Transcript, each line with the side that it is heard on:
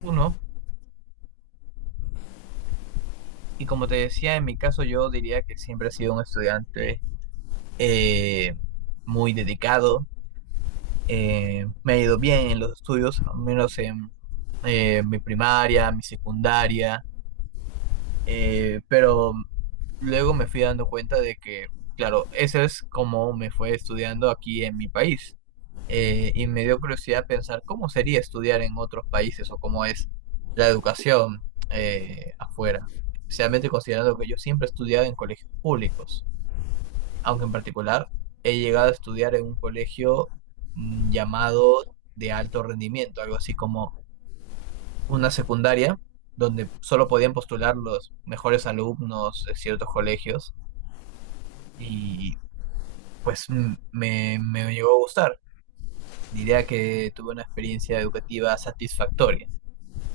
right: Uno, y como te decía, en mi caso yo diría que siempre he sido un estudiante eh, muy dedicado. Me ha ido bien en los estudios, al menos en mi primaria, mi secundaria. Pero luego me fui dando cuenta de que, claro, eso es como me fue estudiando aquí en mi país. Y me dio curiosidad pensar cómo sería estudiar en otros países o cómo es la educación afuera, especialmente considerando que yo siempre he estudiado en colegios públicos, aunque en particular he llegado a estudiar en un colegio llamado de alto rendimiento, algo así como una secundaria donde solo podían postular los mejores alumnos de ciertos colegios y pues me llegó a gustar. Diría que tuve una experiencia educativa satisfactoria.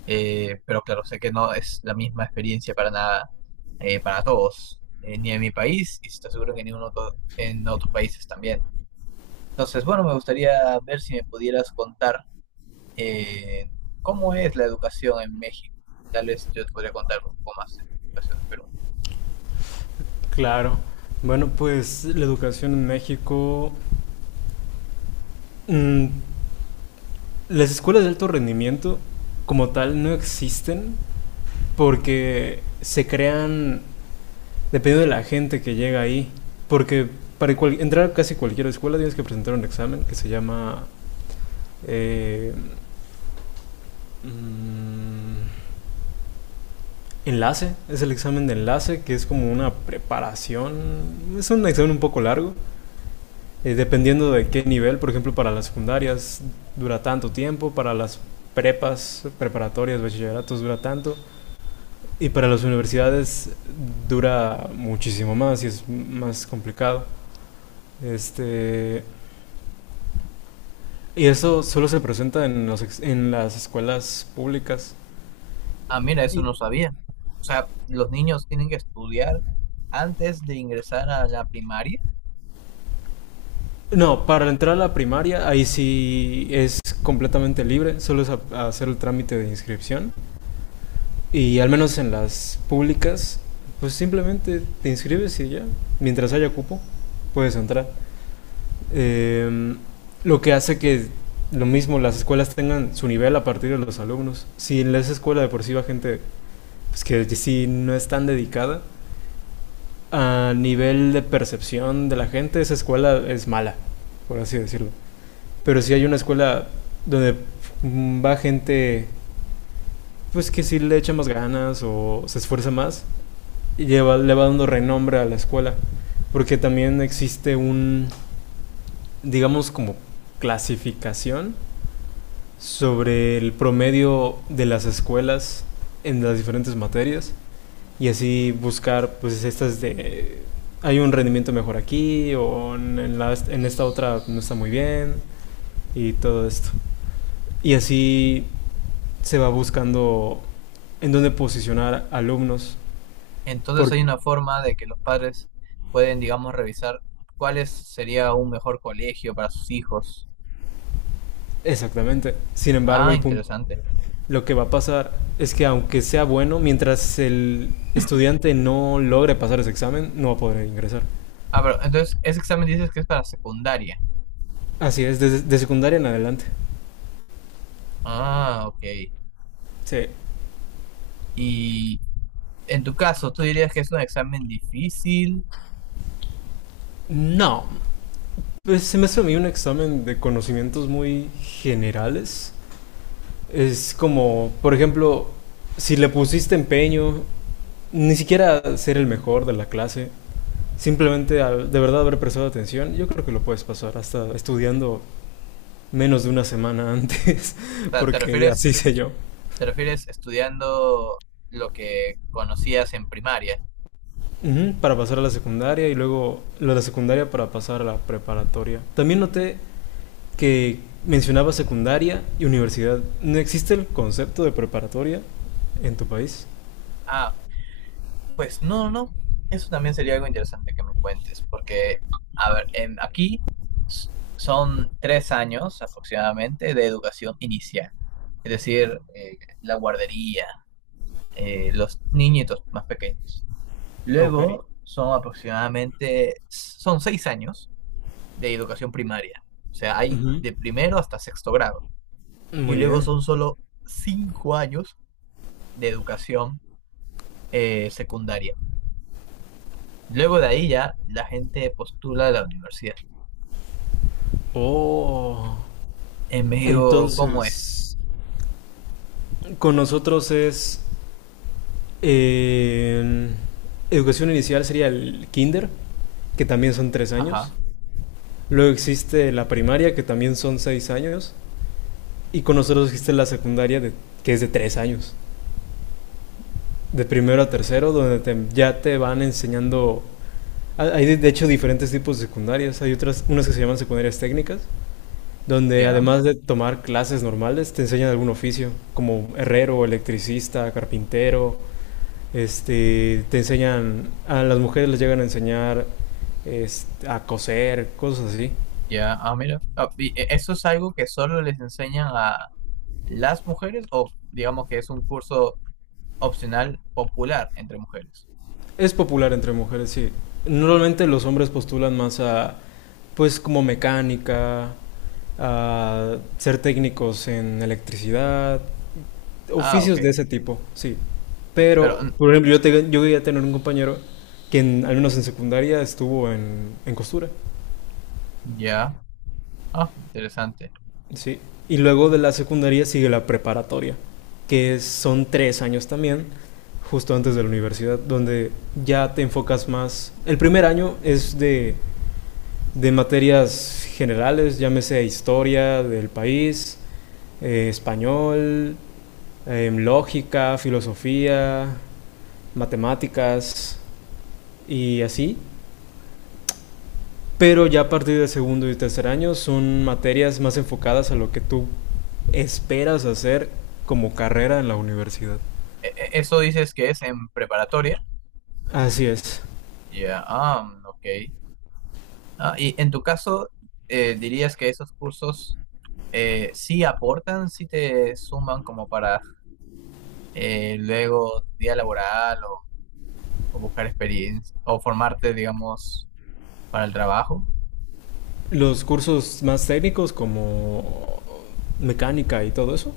right: Pero claro, sé que no es la misma experiencia para nada, para todos, ni en mi país y estoy seguro que en ningún otro, en otros países también. Entonces, bueno, me gustaría ver si me pudieras contar eh, ¿cómo es la educación en México? Tal vez yo te podría contar un poco más de educación en Perú.
left: Claro. Bueno, pues la educación en México, mm, las escuelas de alto rendimiento como tal no existen porque se crean dependiendo de la gente que llega ahí. Porque entrar a casi cualquier escuela tienes que presentar un examen que se llama eh, mm, enlace. Es el examen de enlace que es como una preparación. Es un examen un poco largo dependiendo de qué nivel, por ejemplo, para las secundarias dura tanto tiempo, para las prepas, preparatorias, bachilleratos dura tanto, y para las universidades dura muchísimo más y es más complicado. Este, y eso solo se presenta en, en las escuelas públicas.
right: Ah, mira, eso
left: Y,
right: no sabía. O sea, los niños tienen que estudiar antes de ingresar a la primaria.
left: no, para entrar a la primaria ahí sí es completamente libre, solo es hacer el trámite de inscripción. Y al menos en las públicas, pues simplemente te inscribes y ya, mientras haya cupo, puedes entrar. Eh, lo que hace que lo mismo las escuelas tengan su nivel a partir de los alumnos. Si en esa escuela de por sí va gente pues, que sí no es tan dedicada, a nivel de percepción de la gente, esa escuela es mala, por así decirlo. Pero si hay una escuela donde va gente pues que sí le echa más ganas o se esfuerza más, y lleva, le va dando renombre a la escuela. Porque también existe un, digamos, como clasificación sobre el promedio de las escuelas en las diferentes materias y así buscar pues estas de hay un rendimiento mejor aquí o en, la, en esta otra no está muy bien y todo esto y así se va buscando en dónde posicionar alumnos
right: Entonces
left: por
right: hay una forma de que los padres pueden, digamos, revisar sería un mejor colegio para sus hijos.
left: exactamente, sin embargo
right: Ah,
left: el punto
right: interesante.
left: lo que va a pasar es que aunque sea bueno, mientras el estudiante no logre pasar ese examen, no va a poder ingresar.
right: Ah, pero entonces ese examen dices que es para secundaria.
left: Así es, desde de secundaria en adelante.
right: Ah, ok.
left: Sí.
right: Y en tu caso, ¿tú dirías que es un examen difícil?
left: No. Pues se me hace a mí un examen de conocimientos muy generales. Es como, por ejemplo, si le pusiste empeño, ni siquiera ser el mejor de la clase, simplemente al de verdad haber prestado atención, yo creo que lo puedes pasar hasta estudiando menos de una semana antes,
right: O sea,
left: porque así sé yo.
right: ¿Te refieres estudiando lo que conocías en primaria?
left: Ujú, para pasar a la secundaria y luego la de secundaria para pasar a la preparatoria. También noté que mencionaba secundaria y universidad. ¿No existe el concepto de preparatoria en tu país?
right: Ah, pues no, no. Eso también sería algo interesante que me cuentes, porque, a ver, aquí son 3 años aproximadamente de educación inicial, es decir, la guardería, los niñitos más pequeños.
left: Ok.
right: Luego son aproximadamente, son 6 años de educación primaria, o sea, hay
left: Ujú.
right: de primero hasta sexto grado, y
left: Muy
right: luego
left: bien.
right: son solo 5 años de educación secundaria. Luego de ahí ya la gente postula a la universidad.
left: Oh.
right: En México, ¿cómo es?
left: Entonces, con nosotros es eh, educación inicial sería el kinder, que también son 3 años.
right: Ajá,
left: Luego existe la primaria, que también son 6 años. Y con nosotros existe la secundaria, de, que es de 3 años, de primero a tercero, donde ya te van enseñando. Hay de hecho diferentes tipos de secundarias. Hay otras, unas que se llaman secundarias técnicas, donde
right: ya,
left: además de tomar clases normales, te enseñan algún oficio, como herrero, electricista, carpintero. Este, te enseñan, a las mujeres les llegan a enseñar este, a coser, cosas así.
right: ya, ah, mira. Ah, y ¿eso es algo que solo les enseñan a las mujeres o digamos que es un curso opcional popular entre mujeres?
left: Es popular entre mujeres, sí. Normalmente los hombres postulan más a, pues, como mecánica, a ser técnicos en electricidad,
right: Ah, ok.
left: oficios de ese tipo, sí.
right: Mm, pero,
left: Pero,
right: mm,
left: por ejemplo, yo llegué a tener un compañero que, al menos en secundaria, estuvo en costura,
right: ya, ah, interesante.
left: sí. Y luego de la secundaria sigue la preparatoria, que son tres años también, justo antes de la universidad, donde ya te enfocas más. El primer año es de materias generales, llámese historia del país, español, lógica, filosofía, matemáticas y así. Pero ya a partir del segundo y tercer año son materias más enfocadas a lo que tú esperas hacer como carrera en la universidad.
right: ¿Eso dices que es en preparatoria?
left: Así es.
right: Ya, ah, mm, ok. Ah, y en tu caso, ¿dirías que esos cursos sí aportan, sí te suman como para luego día laboral o buscar experiencia o formarte, digamos, para el trabajo?
left: Los cursos más técnicos como mecánica y todo eso.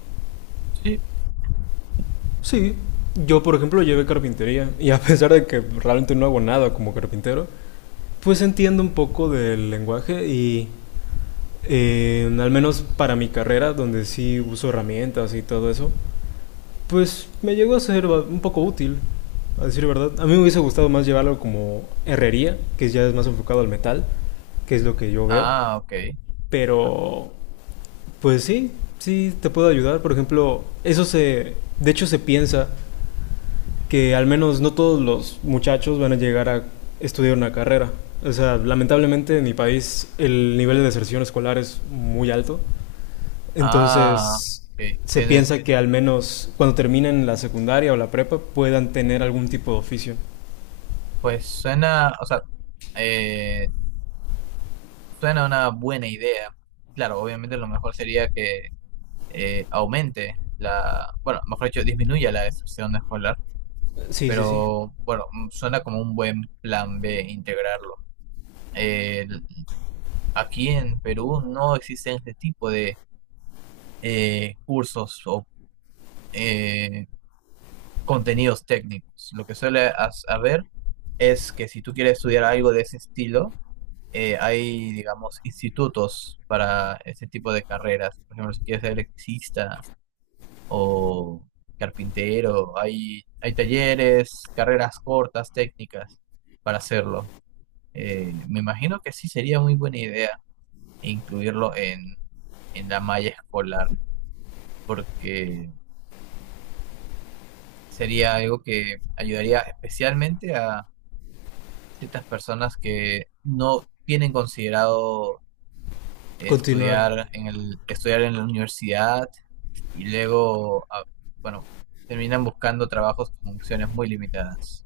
right: Sí.
left: Sí, yo por ejemplo llevé carpintería y a pesar de que realmente no hago nada como carpintero, pues entiendo un poco del lenguaje y al menos para mi carrera, donde sí uso herramientas y todo eso, pues me llegó a ser un poco útil, a decir verdad. A mí me hubiese gustado más llevarlo como herrería, que ya es más enfocado al metal, que es lo que yo veo.
right: Ah, ok.
left: Pero, pues sí, sí te puedo ayudar. Por ejemplo, de hecho se piensa que al menos no todos los muchachos van a llegar a estudiar una carrera. O sea, lamentablemente en mi país el nivel de deserción escolar es muy alto.
right: Ah,
left: Entonces,
right: ok.
left: se
right: Tienes,
left: piensa que al menos cuando terminen la secundaria o la prepa puedan tener algún tipo de oficio.
right: pues suena, o sea, eh, suena una buena idea. Claro, obviamente lo mejor sería que aumente la, bueno, mejor dicho, disminuya la deserción escolar,
left: Sí, sí, sí.
right: pero bueno, mm, suena como un buen plan B integrarlo. Eh, Aquí en Perú no existen este tipo de cursos o eh, contenidos técnicos. Lo que suele haber es que si tú quieres estudiar algo de ese estilo, hay, digamos, institutos para ese tipo de carreras. Por ejemplo, si quieres ser electricista o carpintero, hay talleres, carreras cortas, técnicas para hacerlo. Me imagino que sí sería muy buena idea incluirlo en la malla escolar, porque sería algo que ayudaría especialmente a ciertas personas que no tienen considerado
left: Continuar.
right: estudiar en la universidad y luego, ah, bueno, terminan buscando trabajos con funciones muy limitadas.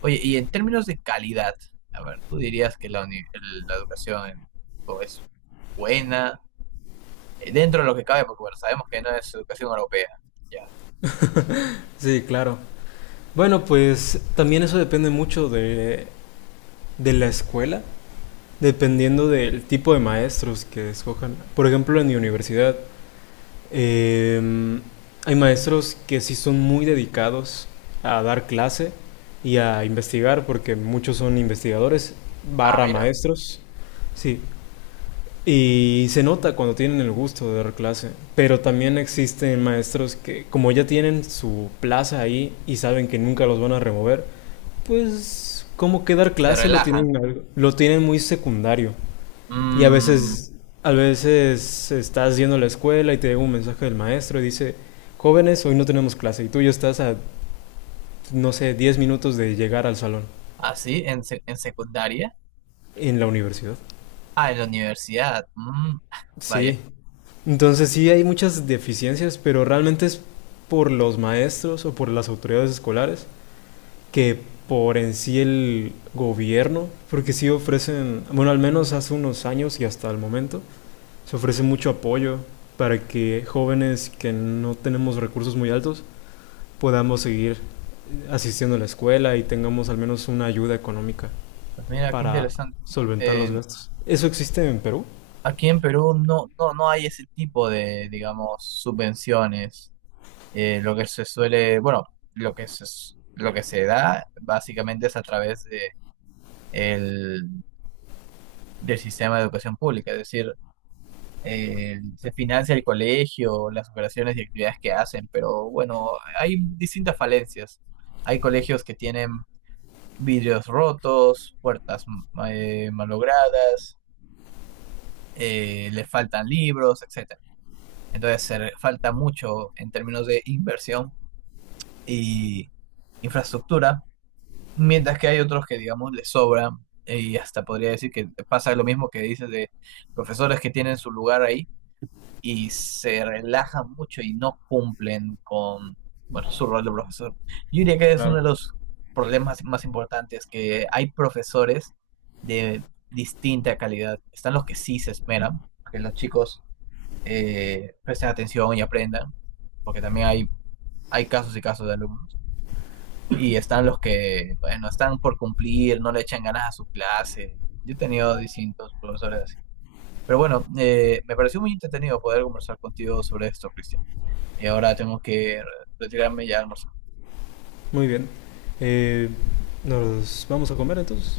right: Oye, y en términos de calidad, a ver, ¿tú dirías que la educación en México es buena? Dentro de lo que cabe, porque bueno, sabemos que no es educación europea. Ya.
left: Sí, claro. Bueno, pues también eso depende mucho de la escuela, dependiendo del tipo de maestros que escojan. Por ejemplo, en mi universidad Eh, hay maestros que sí son muy dedicados a dar clase y a investigar, porque muchos son investigadores,
right: Ah,
left: barra
right: mira,
left: maestros, sí. Y se nota cuando tienen el gusto de dar clase, pero también existen maestros que como ya tienen su plaza ahí y saben que nunca los van a remover, pues como que dar
right: se
left: clase lo
right: relajan.
left: tienen, lo tienen muy secundario. Y
right: Mm,
left: a veces estás yendo a la escuela y te llega un mensaje del maestro y dice, jóvenes, hoy no tenemos clase. Y tú ya estás a, no sé, 10 minutos de llegar al salón
right: ah, sí, en secundaria.
left: en la universidad.
right: Ah, en la universidad. Mm, vaya,
left: Sí. Entonces sí hay muchas deficiencias, pero realmente es por los maestros o por las autoridades escolares que por en sí el gobierno, porque sí ofrecen, bueno, al menos hace unos años y hasta el momento, se ofrece mucho apoyo para que jóvenes que no tenemos recursos muy altos podamos seguir asistiendo a la escuela y tengamos al menos una ayuda económica
right: pues mira, qué
left: para
right: interesante.
left: solventar los
right: Eh,
left: gastos. ¿Eso existe en Perú?
right: Aquí en Perú no, no, no hay ese tipo de, digamos, subvenciones. Lo que se suele, bueno, lo que se da básicamente es a través de el, del sistema de educación pública. Es decir, se financia el colegio, las operaciones y actividades que hacen, pero bueno, hay distintas falencias. Hay colegios que tienen vidrios rotos, puertas malogradas, le faltan libros, etcétera. Entonces, falta mucho en términos de inversión y infraestructura, mientras que hay otros que, digamos, les sobra, y hasta podría decir que pasa lo mismo que dices de profesores que tienen su lugar ahí y se relajan mucho y no cumplen con, bueno, su rol de profesor. Yo diría que es uno de
left: Claro.
right: los problemas más importantes, que hay profesores de distinta calidad. Están los que sí se esmeran, que los chicos presten atención y aprendan, porque también hay casos y casos de alumnos. Y están los que, bueno, están por cumplir, no le echan ganas a su clase. Yo he tenido distintos profesores así. Pero bueno, me pareció muy entretenido poder conversar contigo sobre esto, Cristian. Y ahora tengo que retirarme ya a almorzar.
left: Muy bien. Eh, ¿Nos vamos a comer entonces?